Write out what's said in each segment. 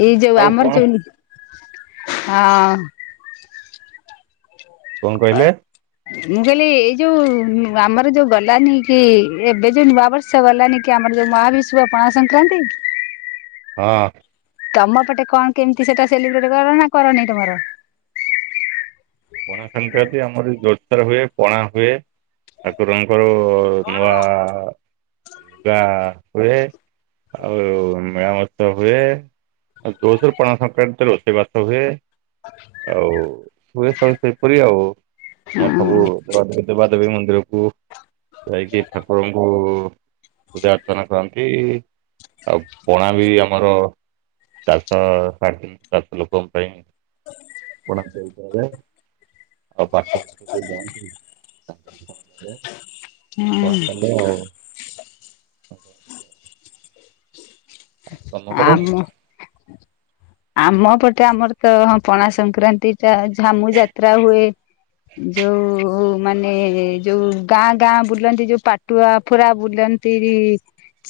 ଏଇ ଯୋଉ ଆଉ ଆମର କଣ ଯାଇନୁ ହଁ। କଣ ଆ କହିଲେ? ମୁଁ କଇଲି ଏଇ ଯୋଉ ଆମର ଯୋଉ ଗଲାନି କି, ଏବେ ଯୋଉ ନୂଆବର୍ଷ ବର୍ଷ ଗଲାନି କି, ଆମର ଯୋଉ ମହାବିଷୁବ ପଣା ସଂକ୍ରାନ୍ତି। ହଁ। ତମ ପଟେ କଣ କେମିତି ସେଇଟା ସେଲିବ୍ରେଟ୍ କର ନା, କରନେଇ ତମର? ପଣା ସଂକ୍ରାନ୍ତି ଆମର ଜୋରସର ହୁଏ ପଣା ହୁଏ। ଠାକୁରଙ୍କର ନୂଆ ଲୁଗା ହୁଏ। ଆଉ ମେଳା ମହୋତ୍ସବ ହୁଏ। ଜୋରସୋର ପଣା ସଂକ୍ରାନ୍ତିରେ ରୋଷେଇ ବାସ ହୁଏ। [unintelligible] ଆଉ ହୁଏ ତ ସେଇପରି ଆଉ। ଆଉ ସବୁ ହଁ [unintelligible] ଦେବା ଦେବୀ ମନ୍ଦିରକୁ ଯାଇକି, ଠାକୁରଙ୍କୁ ପୂଜା ଅର୍ଚ୍ଚନା କରନ୍ତି। ଆଉ ପଣା ବି ଆମର ଚାରିଶହ ସାଡେ ତିନିଶହ ଚାରିଶହ ଲୋକଙ୍କ ପାଇଁ ପଣା ତିଆ [unintelligible] ହୁଁ। ଆଉ ତମ ଘର? ଆମ ଆମ ପଟେ ଆମର ତ, ହଁ ପଣା ସଂକ୍ରାନ୍ତିଟା ଝାମୁ ଯାତ୍ରା ହୁଏ। ଯୋଉ ମାନେ ଯୋଉ ଗାଁ ଗାଁ ବୁଲନ୍ତି ଯୋଉ ପାଟୁଆ ଫୁରା ବୁଲ ନ୍ତି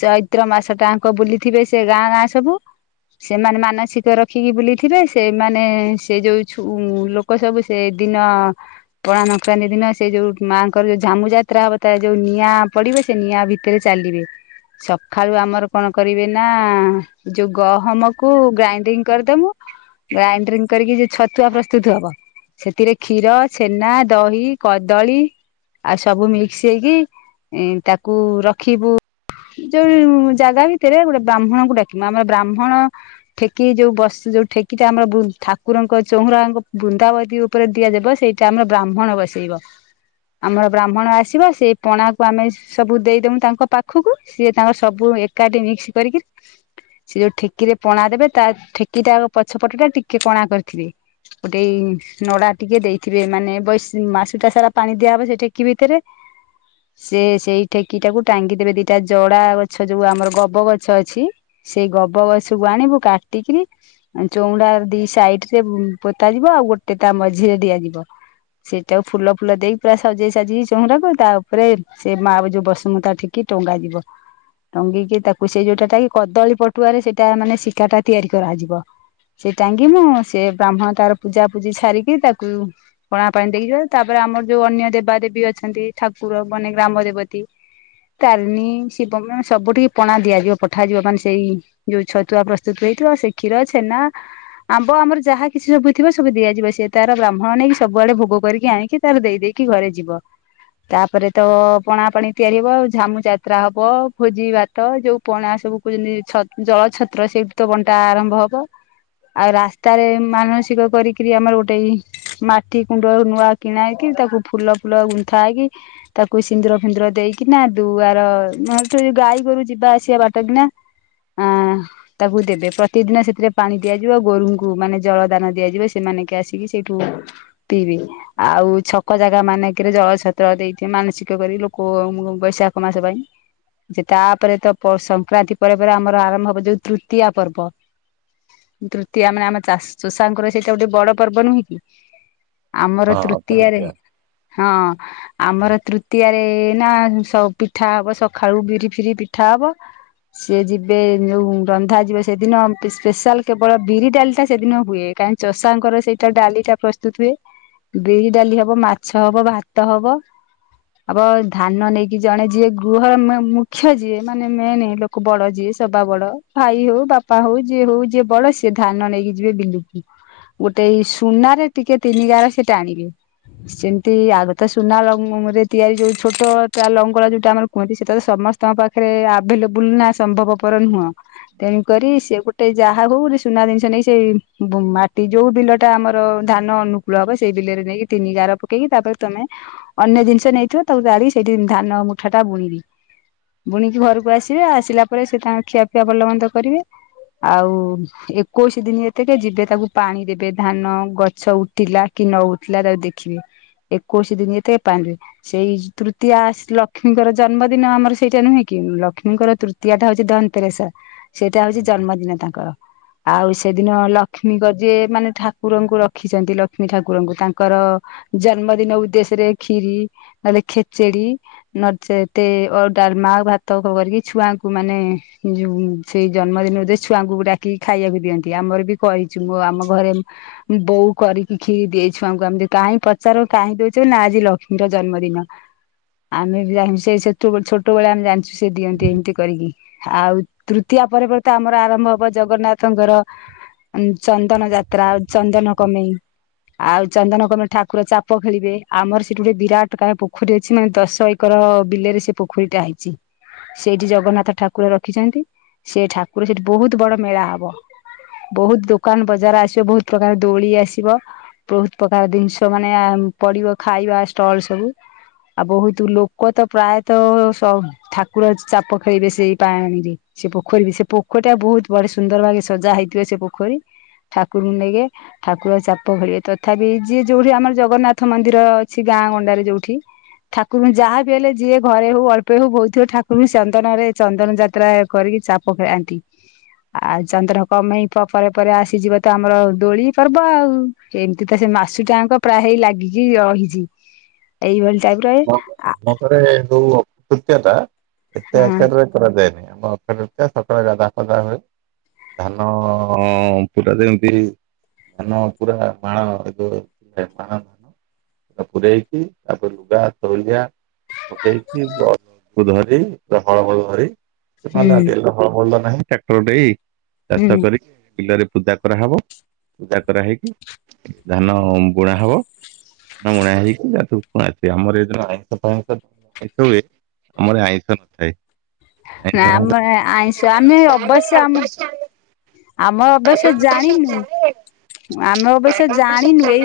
ଚୈତ୍ର ମାସ ଟାଙ୍କ ବୁଲିଥିବେ, ସେ ଗାଁ ଗାଁ ସବୁ। ସେମାନେ ମାନସିକ କ ରଖିକି ବୁଲିଥିବେ, ସେମାନେ ସେ ଯୋଉ ଛୁ ଲୋକ ସବୁ ସେ ଦିନ ପଣା ସଂକ୍ରାନ୍ତି ଦିନ ସେ ଯୋଉ ମାଆଙ୍କର ଯୋଉ ଝାମୁ ଯାତ୍ରା ହବ, ତା ଯୋଉ ନିଆଁ ପଡିବ ସେ ନିଆଁ ଭିତରେ ଚାଲିବେ। ସଖାଳୁ ଆମର କଣ କରିବେ ନା, ଯୋଉ ଗହମକୁ ଗ୍ରାଇଣ୍ଡ ଡ୍ରିଂ କରିଦବୁ, ଗ୍ରାଇନଡ୍ରିଂ କରିକି ଯ ଛତୁଆ ପ୍ରସ୍ତୁତ ହବ। ସେଥିରେ କ୍ଷୀର, ଛେନା, ଦହି, କଦଳୀ ଆଉ ସବୁ ମିକ୍ସ ହେଇକି, ତାକୁ ରଖିବୁ ଯୋଉ ଜାଗା ଭିତରେ ଗୋଟେ ବ୍ରାହ୍ମଣଙ୍କୁ ଡାକିବ, ଆମର ବ୍ରାହ୍ମଣ କି ଯୋଉ ବସ ଯୋଉ ଠେକିଟା ଆମର, ଠାକୁରଙ୍କ ଚଉଁରାଙ୍କ ବୃନ୍ଦାବତୀ ଉପରେ ଦିଆଯିବ। ସେଇ ଟା ଆମର ବ୍ରାହ୍ମଣ ବସେଇବ। ଆମର ବ୍ରାହ୍ମଣ ଆସିବ, ସେଇ ପଣାକୁ ଆମେ ସବୁ ଦେଇଦବୁ ତାଙ୍କ ପାଖକୁ, ସିଏ ତାଙ୍କର ସବୁ ଏକାଠି ମିକ୍ସ କରିକି ସେ ଯୋଉ ଠେକିରେ ପଣା ଦେବେ, ତା ଠେକିଟା ଆଗ ପଛପଟୁ ଟା ଟିକେ କଣା କରିଥିବେ। ଗୋଟେ ନଡା ଟିକେ ଦେଇଥିବେ ମାନେ [unintelligible] ମାସୁଟା ସାରା ପାଣି ଦିଆହେବ ସେ ଠେକି ଭିତରେ। ସେ ସେଇ ଠେକିଟାକୁ ଟାଙ୍ଗିଦବେ, ଦିଟା ଜଡା ଗଛ ଯୋଉ ଆମର ଗବ ଗଛ ଅଛି। ସେଇ ଗବ ଗଛକୁୁ ଆଣିବୁ, କାଟିକିରି ଚଉଁରା ଦି ସାଇଡରେ ପୋତା ଯିବ, ଆଉ ଗୋଟେ ତା ମଝିରେ ଦିଆଯିବ। ସେଇଟାକୁ ଫୁଲ ଫୁଲ ଦେଇକି ପୁରା ସଜେଇ ସଜେଇି ଚଉଁରାକୁ, ତା ଉପରେ ସେ ମାଆ ଯୋଉ ବସୁ ତା ଠେ କି ଟଙ୍ଗାଯିବ, ଟଙ୍ଗେଇକି ତାକୁ ସେ ଯୋଉଟା ଟା କି କଦଳୀ ପଟୁଆରେ ସେଇଟା ମାନେ ଶିକାଟା ତିଆରି କରାଯିବ। ସେଇଟି ଟାଙ୍ଗିବୁ, ସେ ବ୍ରାହ୍ମଣ ତାର ପୂଜା ପୂଜି ସାରିକି ତାକୁ ପଣା ପାଣି ଦେଇକି ଯିବ, ତାପରେ ଆମର ଯୋଉ ଅନ୍ୟ ଦେବାଦେବୀ ଅଛନ୍ତି। ଠାକୁର ମାନେ ଗ୍ରାମ ଦେବତୀ ତାରିଣୀ, ଶିବ ମାନେ ସବୁଠିକେ ପଣା ଦିଆଯିବ ପଠାଯିବ ମାନେ ସେଇ ଯୋଉ ଛତୁଆ ପ୍ର ସ୍ତୁତ ହେଇଥିବ ସେ କ୍ଷୀର, ଛେନା ଆମ୍ବ ଆମର ଯାହା କିଛି ସବୁଥିବ ସବୁ ଦିଆଯିବ। ସିଏ ତାର ବ୍ରାହ୍ମଣ ନେଇକି ସବୁଆଡେ ଭୋଗ କରିକି, ଆଣିକି ତାର ଦେଇ ଦେଇକି ଘରେ ଯିବ। ତାପରେ ତ ପଣା ପାଣି ତିଆରି ହବ, ଝାମୁ ଯାତ୍ରା ହବ, ଭୋଜି ଭା ତ, ଯୋଉ ପଣା ସବୁ କଛ ଜଳ ଛତ୍ର ସେଇଠୁ ତ ବଣ୍ଟା ଆରମ୍ଭ ହବ। ଆଉ ରାସ୍ତାରେ ମାନସିକ କରିକିରି ଆମର ଗୋଟାଇ ମାଟି କୁଣ୍ଡ ନୂଆ କିଣାଇକି ତାକୁ ଫୁଲ ଫୁଲ ଗୁନ୍ଥା ହେଇକି ତାକୁ ସିନ୍ଦୁର ଫିନ୍ଦୁର ଦେଇକିନା ଦୁଆର ଗାଈ ଗୋରୁ ଯିବା ଆସିବା ବାଟ କିିନା ଆଁ। ତାକୁ ଦେବେ ପ୍ରତିଦିନ ସେଥିରେ ପାଣି ଦିଆଯିବ ଗୋରୁଙ୍କୁ ମାନେ ଜଳ ଦାନ ଦିଆଯିବ ସେମାନେକେ ଆସିକି ସେଇଠୁ ପଇବେ। ଆଉ ଛକ ଜାଗା ମାନେଙ୍କରେ ଜଳ ଛତ୍ର ଦେଇଥିବେ ମାନସିକ କରିକି ଲୋକୋ ଉ ମ ବୈଶାଖ ମାସ ପାଇଁ। ଯେ ତାପରେ ତ ପ ସଂକ୍ରାନ୍ତି ପରେ ପରେ ଆମର ଆରମ୍ଭ ହବ ଯୋଉ ତୃତୀୟା ପର୍ବ ତୃତୀୟା ମାନେ ଆମ ଚାସ ଚଷାଙ୍କର ସେଇଟା ଗୋଟେ ବଡ ପର୍ବ ନୁହେଁ କି? ଆମର ହଁ ତୃତୀୟା ରେ ଅକ୍ଷତୃତୀୟା। ହଁ। ଆମର ତୃତୀୟାରେ ନା ସ ପିଠା ହବ ସକାଳୁ ବିରି ଫିରି ପିଠା ହବ। ସିଏ ଯିବେ ଯୋଉ ରନ୍ଧାଯିବ ସେଦିନ ପେ ସ୍ପେଶାଲ କେବଳ ବିରି ଡାଲିଟା ସେଦିନ ହୁଏ। କହିଁ ଚଷାଙ୍କର ସେଇଟା ଡାଲିଟା ପ୍ରସ [unintelligible] ବିରି ଡାଲି ହବ ମାଛ ହବ ଭାତ ହବ। ଆବ ଧାନ ନେଇକି ଜଣେ ଯିଏ ଗୁହର ମ ମୁଖ୍ୟ ଯିଏ ମାନେ ମେନେ ଲୋ ବଡ ଯିଏ ସବା ବଡ଼ ଭାଇ ହଉ ବାପା ହଉ ଯିଏ ହଉ ଯିଏ ବଡ଼ ସିଏ ଧାନ ନେଇକି ଯିବେ ବିଲୁକୁ। ଗୋଟେ ଏଇ ସୁନାରେ ଟିକେ ତିନି ଗାର ସେଟା ଟାଣିବେ। ସେମିତି ଆଗ ତ ସୁନା ଲଙ୍ଗ ରେ ତିଆରି ଯୋଉ ଛୋଟ ତା ଲଙ୍ଗଳା ଯୋଉଟା ଆମର କୁହନ୍ତି ସେଟା ତ ସମସ୍ତଙ୍କ ପାଖରେ ଆଭେଲେବୁଲ ନା ସମ୍ଭବପର ନୁହଁ। ତେଣୁ କରିରି ସେ ଗୋଟେ ଯାହା ହଉ ଗୋଟେ ସୁନା ଜିନିଷ ନେଇ ସେ ମାଟି ଯୋଉ ବିଲ ଟା ଆମର ଧାନ ଅନୁକୂଳ ହବ ସେଇ ବିଲରେ ନେଇକି ତିନି ଗାର ପକେଇକି ତାପରେ ତମେ ଅନ୍ୟ ଜିନିଷ ନେଇଥିବ ତାକୁ ଗାଳି ସେଇଠି ଧାନ ମୁଠା ଟା ବୁଣିବି। ବୁଣିକି ଘରକୁ ଆସିବେ ଆସିଲା ପରେ ସେ ତାଙ୍କ ଖିଆପିଆ ଭଲ ମନ୍ଦ କରିବେ। ଆଉ ଏକୋଇଶି ଦିନ ଏତେକ ଯିବେ ତାକୁ ପାଣି ଦେବେ ଧାନ ଗଛ ଉ ଠିଲା କି ନଉଠିଲା ତାକୁ ଦେଖିବି ଏକୋଇଶି ଦିନ ଏତେକେ ପାଣି ଦେବେ। ସେଇ ତୃତୀୟା ସ ଲକ୍ଷ୍ମୀଙ୍କର ଜନ୍ମଦିନ ଆମର ସେଇଟା ନୁହେଁ କି? ଲକ୍ଷ୍ମୀଙ୍କର ତୃତୀୟା ଟା ହଉଛି ଧ ତେରସ ସେଇଟା ହଉଚି ଜନ୍ମଦିନ ତାଙ୍କର। ଆଉ ସେଦିନ ଲକ୍ଷ୍ମୀଙ୍କ ଯିଏ ମାନେ ଠାକୁରଙ୍କୁ ରଖିଛନ୍ତି ଲକ୍ଷ୍ମୀ ଠାକୁରଙ୍କୁ ତାଙ୍କର ଜନ୍ମଦିନ ଉଦ୍ଦେଶ୍ୟରେ କ୍ଷିରି ନହେଲେ ଖେଚେଡି ନଚତେ ଅ ଡାମା ଭାତ କରିକି ଛୁଆଙ୍କୁ ମାନେ ଯଉ ସେଇ ଜନ୍ମଦିନ ଉଦେ ଛୁଆଙ୍କୁ ଡାକିକି ଖାଇବାକୁ ଦିଅନ୍ତି ଆମର ବି କହିଚୁ, ମୁଁ ଆମ ଘରେ ବୋଉ କରିକି ଖିରି ଦେଇ ଛୁଆଙ୍କୁ ଆମ କାହିଁ ପଚାର କାହିଁ ଦଉଛୁ ନା ଆଜି ଲକ୍ଷ୍ମୀଙ୍କ ଜନ୍ମଦିନ। ଆମେ ବି ଜାଣିଚୁ ସେ ସେ ଛୋଟବେେଳେ ଆମେ ଜାଣିଛୁ ସେ ଦିଅନ୍ତି ଏମିତି କରିକି। ଆଉ ତୃତୀୟା ପରେ ପରେ ତ ଆମର ଆରମ୍ଭ ହବ ଜଗନ୍ନାଥଙ୍କର ଚନ୍ଦନ ଯାତ୍ରା ଆ ଚନ୍ଦନ କମେଇ। ଆଉ ଚନ୍ଦନ କମେ ଠାକୁର ଚାପ ଖେଳିବେ। ଆମର ସେଠି ଗୋଟେ ବିରାଟ କା ପୋଖରୀ ଅଛି ମାନେ ଦଶ ଏକର ବିଲରେ ସେ ପୋଖରୀ ଟା ହେଇଛି ସେଇଠି ଜଗନ୍ନାଥ ଠାକୁ କୁର ରଖିଚନ୍ତି। ସେ ଠାକୁର ସେଠି ବହୁତ ବଡ ମେଳା ହବ। ବହୁତ ଦୋକାନ ବଜାର ଆସିବ ବହୁତ ପ୍ରକାର ଦୋଳି ଆସିବ। ବହୁତ ପ୍ରକାର ଜିନିଷ ମାନେ ପଡିବ ଖାଇବା ଷ୍ଟଲ ସବୁ। ଆଉ ବହୁତ ଲୋକ ତ ପ୍ରାୟତଃ ସ ଠାକୁର ଚାପ ଖେଳିବେ ସେଇ ପାଣିରେ ସେ ପୋଖରୀ ବି ସେ ପୋଖରୀ ଟା ବହୁତ ବଡେ ସୁନ୍ଦର ଭା ସଜା ହେଇଥିବ ସେ ପୋଖରୀ। ଠାକୁରଙ୍କୁ ନେଇକେ ଠାକୁର ଚାପ ଖେଳିଏ। ତଥାପି ଯିଏ ଯୋଉଠି ଆମର ଜଗନ୍ନାଥ ମନ୍ଦିର ଅଛି ଗାଁ ଗଣ୍ଡାରେ ଯୋଉଠି ଠାକୁଙ୍କୁ ଯାହାବି ହେଲେ ଯିଏ ଘରେ ହଉ ଅଳ୍ପେ ହଉ ବୋହୁତୁ ହୋଉ ଠାକୁଙ୍କୁ ଚନ୍ଦନ ରେ ଚନ୍ଦନ ଯାତ୍ରା କରିକି ଚାପ ଖେଳାନ୍ତି। ଆଉ ଚନ୍ଦ୍ରନ କମେଇ ପ ପରେ ପରେ ଆସିଯିବ ତ ଆମର ଦୋଳି ପର୍ବ ଆଉ। ଏମିତି ତ ସେ ମାସୁ ଟାଙ୍କ ପ୍ରାୟ ହେଇ ଲାଗିକି ରହିଚି ଏଇଭଳି [unintelligible] ଥରେ ଯୋଉ ଅକ୍ଷୟତୃତୀୟାଟା ଏତେ ହଁ ଆକାରରେ [inaudible] ଆମ ଅକ୍ଷୟାତୃତୀୟା ସକାଳେ ଗାଧୁଆ ପାଦୁଆ ହୁଏ। ଧାନ ପୁରା ଯେମତି ଧାନ ପୁରା ମାଣ ଏବେ ଏବେ ମାଣ ପୁରେଇକି ଆପରେ ଗା ତଉଳିଆ ପକେଇକି ଧରି ବା ହଳମଳ ଧରି ନ ହୁଁ ତେଲ ହଳ ଭଲ ନାହିଁ ଟ୍ରାକ୍ଟର ଦେଇ ଚାଷ ହୁଁ କରିକି ବିଲରେ ପୁଜା କରାହେବ ପୂଜା କରାହେଇକି ଧାନ ବୁଣା ହେବ। [inaudible] ଆମର ଏ ଯୋଉ ଆଇଁଷ ଫାଇଁଶ ହୁଏ ଆମର ଆଇଁଷ ନଥାଏ। ଆଇଁଷ ନା ଫାଇଁଷ ଆମେ ଆଇଁଷ ଆମେ ଅବଶ୍ୟ ଆମ ଆମ ଅବଶ୍ୟ ଜାଣିନୁ ଆମେ ଅବଶ୍ୟ ଜାଣିନୁ ଏଇ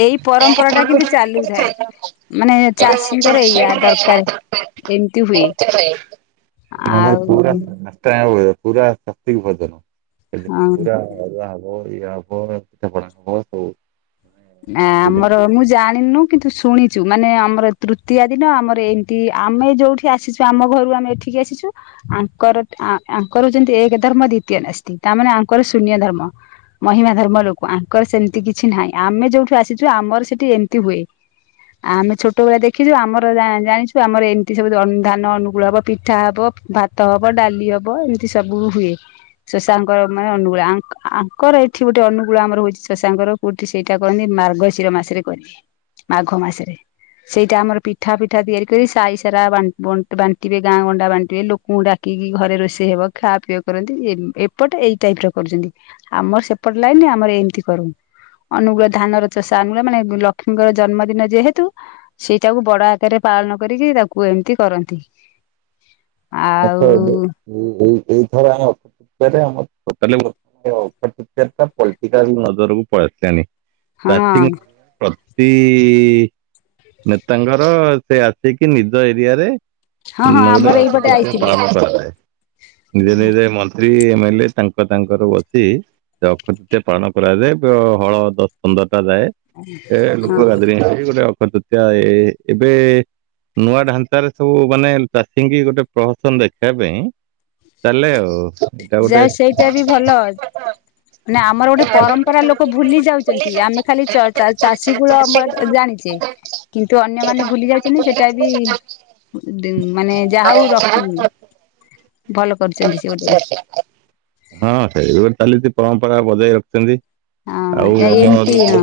ଏଇ ପରମ୍ପରାଟା କିନ୍ତୁ ଚାଲୁଛି। ମାନେ ଚାଷୀଙ୍କର ଏଇୟା ଦରକାର ଏମିତି ହୁଏ? ଆମର ପୁରା [inaudible] ଆଉ ସାତ୍ତ୍ୱିକ ଭୋଜନ ହଁ ପୁରା ଅରୁଆ ହଉ। [inaudible] ଆ ଆମର ମୁଁ ଜାଣିନୁ କିନ୍ତୁ ଶୁଣିଛୁ ମାନେ ଆମର ତୃତୀୟା ଦିନ ଆମର ଏମତି ଆମେ ଯୋଉଠି ଆସିଛୁ। ଆମ ଘରୁ ଆମେ ଏଠିକି ଆସିଛୁ। ଆଙ୍କର ଆଙ୍କର ଯେନ୍ତି ଏକ ଧର୍ମ ଦ୍ଵିତୀୟ ନାସ୍ତି ତାମାନେ ଆଙ୍କର ଶୂନ୍ୟ ଧର୍ମ। ମହିମା ଧର୍ମ ଲୋକ ଆଙ୍କର ସେମିତି କିଛି ନାହିଁ ଆମେ ଯୋଉଠୁ ଆସିଛୁ ଆମର ସେଠି ଏମିତି ହୁଏ। ଆ ଆମେ ଛୋଟ ବେଳର ଦେଖିଛୁ ଆମର ଜାଣିଛୁ ଆମର ଏମିତି ସବୁ ଧାନ ଅନୁକୂଳ ହବ ପିଠା ହବ ଭାତ ଭାତ ହବ ଡାଲି ହବ ଏମିତି ସବୁ ହୁଏ। ଶଶାଙ୍କର ମାନେ ଅନୁଗୁଳ ଆଙ୍କର ଏଠି ଗୋଟେ ଅନୁଗୁଳ ଆମର ହଉଛି ଶଶାଙ୍କର ସେଇଟା କରନ୍ତି ମାର୍ଗଶିର ମାସରେ କରିବି ମାଘ ମାସରେ। ସେଇଟା ଆମର ପିଠା ପିଠା ତିଆରି କରି ସାଇ ସାରା ବାଣ୍ଟିବେ ଗାଁ ଗଣ୍ଡା ବାଣ୍ଟିବେ ଲୋ କ ଡାକିକି ଘରେ ରୋଷେଇ ହବ ଖାଆ ପିଆ କରନ୍ତି ଏପଟେ ଏଇ ଟାଇପର କରୁଛନ୍ତି ଆମର ସେପଟ ଲାଇନି ଆମର ଏମିତି କରୁ ଅନୁଗୁଳ ଧାନର ଚଷା ଅନୁଗୁଳ ମାନେ ଲକ୍ଷ୍ମୀଙ୍କର ଜନ୍ମଦିନ ଯେହେତୁ ସେଇଟାକୁ ବଡ ଆକାରରେ ପାଳନ କରିକି ତାକୁ ଏମିତି କରନ୍ତି। ଆଉ [inaudible] ତ ପଲିଟିକାଲ ନଜରକୁ ପଳେଇଆସିଲାନି। ହଁ ଚାଷୀଙ୍କ ପ୍ରତି ନେତାଙ୍କର ସେ ଆସିକି ନିଜ ଏରିଆରେ ହଁ ହଁ ଆମର ଏଇପଟେ [inaudible] ଆଇଥିଲେ ପାଳନ କରାଯାଏ। ନିଜେ ନିଜେ ମନ୍ତ୍ରୀ ଏମଏଲ ଏ ତାଙ୍କ ତାଙ୍କର ବସି ଅକ୍ଷୟ ତୃତୀୟା ପାଳନ କରାଯାଏ ହଳ ଦଶ ପନ୍ଦରଟା ଯାଏ। ଏ ହଁ ଲୋକ ଗାଦରିଂ ହେଇ ଗୋଟେ ଅକ୍ଷତୃତୀୟା ଏ ଏବେ ନୂଆ ଢାଞ୍ଚାରେ ସବୁ ମାନେ ଚାଷୀଙ୍କ ଗୋଟେ ପ୍ରହସନ ଦେଖେଇବା ପାଇଁ ଚାଲେ ଆଉ ଏଇଟା ଯା ଗୋଟେ ସେଇଟା ବି ଭଲ। ନା ଆମର ଗୋଟେ ପରମ୍ପରା ଲୋକ ଭୁଲି ଯାଉଛନ୍ତି ଆମେ ଖାଲି ଚାଷୀ ଗୁଳ ଆମର ଜାଣିଛୁ। ଚାଷୀ କିନ୍ତୁ ହଁ ଅନ୍ୟମାନେ ଭୁଲି ଯାଇଛନ୍ତି ସେଟା ବି ମାନେ ଯାହା ହଉ ରଖ ସେଇଭଳି ଭଲ କରିୁଛନ୍ତି ସେ ଗୋଟେ। ହଁ ସେଇ ଚାଲିଛି ପରମ୍ପରା ବଜେଇ ରଖ ରଖିଛନ୍ତି ଆଉ [inaudible] ହଁ ଏମିତି ହଁ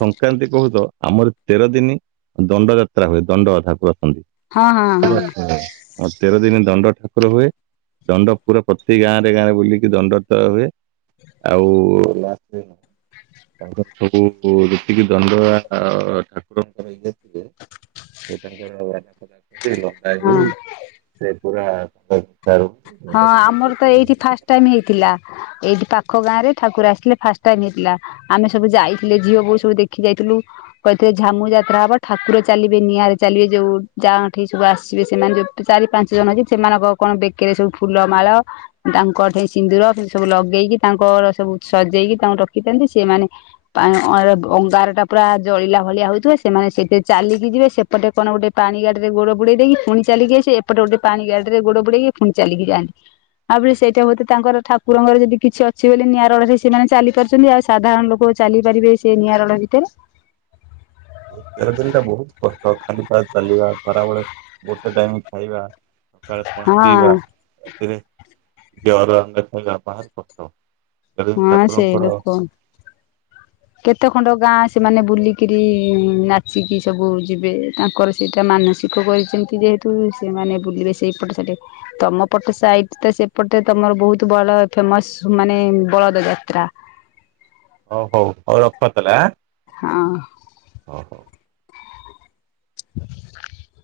ସଂକ୍ରାନ୍ତି କହୁଛ ଆମର ତେର ଦିନ ଦଣ୍ଡଯାତ୍ରା ହୁଏ ଦଣ୍ଡଧାକୁ ଆସନ୍ତି। ହଁ ହଁ ହଁ ତେର ଦିନ ଦଣ୍ଡ ଠା ଠାକୁର ହୁଏ ଦଣ୍ଡ ପୁରା ପ୍ରତି ଗାଁରେ ଗାଁରେ ବୁଲିକି ଦଣ୍ଡ ତ ହୁଏ। ଆଉ ରାତି ତାଙ୍କର ସବୁ ଯେତିକି ଦଣ୍ଡ ଠାକୁରଙ୍କର ଇଏ ଥିଲେ ତାଙ୍କର ଏନା ଫନା କରି ହଁ। ଲଗାହେଇ ସେ ପୁରା ରୁହନ୍ତି ହଁ ମୁଣ୍ଡ ଆମର ତ ତାଙ୍କର। ଏଇଠି ଫାଷ୍ଟ ଟାଇମ ହେଇଥିଲା। ଏଇଠି ପାଖ ଗାଁରେ ଠାକୁର ଆସିଥିଲେ ଫାଷ୍ଟ ଟାଇମ୍ ହେଇଥିଲା। ଆମେ ସବୁ ଯାଇଥିଲେ ଝିଅ ବୋହୁ ସବୁ ଦେଖି ଯାଇଥିଲୁ। କହିଥିଲେ ଝାମୁ ଯାତ୍ରା ହବ ଠାକୁର ଚାଲିବେ ନିଆଁରେ ଚାଲିବେ ଯୋଉ ଯାଁଠି ସବୁ ଆସିବେ ସେମାନେ ଯୋଉ ଚାରି ପାଞ୍ଚ ଜଣ ହେଇକି ସେମାନଙ୍କ କଣ ବେକରେ ସବୁ ଫୁଲ ମାଳ ତାଙ୍କଠେଇ ସିନ୍ଦୁର ସେ ସବୁ ଲଗେଇକି ତାଙ୍କର ସବୁ ସଜେଇକି ତାଙ୍କୁ ରଖିଥାନ୍ତି ସେମାନେ ଅଙ୍ଗାରଟା ପୁରା ଜଳିଲା ଭଳିଆ ହଉଥିବ ସେମାନେ ସେଇଥିରେ ଚାଲିକି ଯିବେ ସେ ଏପଟେ କଣ ଗୋଟେ ପାଣି ଗାଡିରେ ଗୋଡ ବୁଡେଇ ଦେଇକି ପୁଣି ଚାଲିକି ଆସିବେ ଏପଟେ ଗୋଟେ ପାଣି ଗାଡିରେ ଗୋଡ ବୁଡେଇକି ପୁଣି ଚାଲିକି ଯାଆନ୍ତି। ଆଉ ବି ସେଇଟା ହୁଏତ ତାଙ୍କର ଠାକୁରଙ୍କର ଯଦି କିଛି ଅଛି ବୋଲି ନିଆଁ ରଡରେ ସେମାନେ ଚାଲି ପାରୁଛନ୍ତି ଆଉ ସାଧାରଣ ଲୋକ ଚାଲି ପାରିବେ ସେ ନିଆଁ ରଡ ଭିତରେ? ତେର ଦିନଟା ବହୁତ କଷ୍ଟ ଖାଲି ପାଦରେ ଚାଲିବା ଖରାବେଳେ ଗୋଟେ ଟାଇମ ଖାଇବା ସକାଳ ପଣା ହଁ ପିଇବା ସେଥିରେ ଜର ହେବା ଭାରି କଷ୍ଟ। ହେଲେ ବି ହଁ ସେ ଠାକୁରଙ୍କର ଲୋକ କେତେ ଖଣ୍ଡ ଗାଁ ସେମାନେ ବୁଲିକିରି ନାଚିକି ସବୁ ଯିବେ ତାଙ୍କର ସେଇଟା ମାନସିକ କରିଛନ୍ତି ଯେହେତୁ ସେମାନେ ବୁଲିବେ ସେଇପଟେ ସେଠେ ତମ ପଟ ସାଇଟ ତ ସେପଟେ ତମର ବହୁତ ବଡ ଫେମସ ମାନେ ବଳଦ ଯାତ୍ରା। ଓ ହଉ ହଉ ରଖତାଲେ ଆଁ। ହଁ। ଓ ହୋ। [inaudible]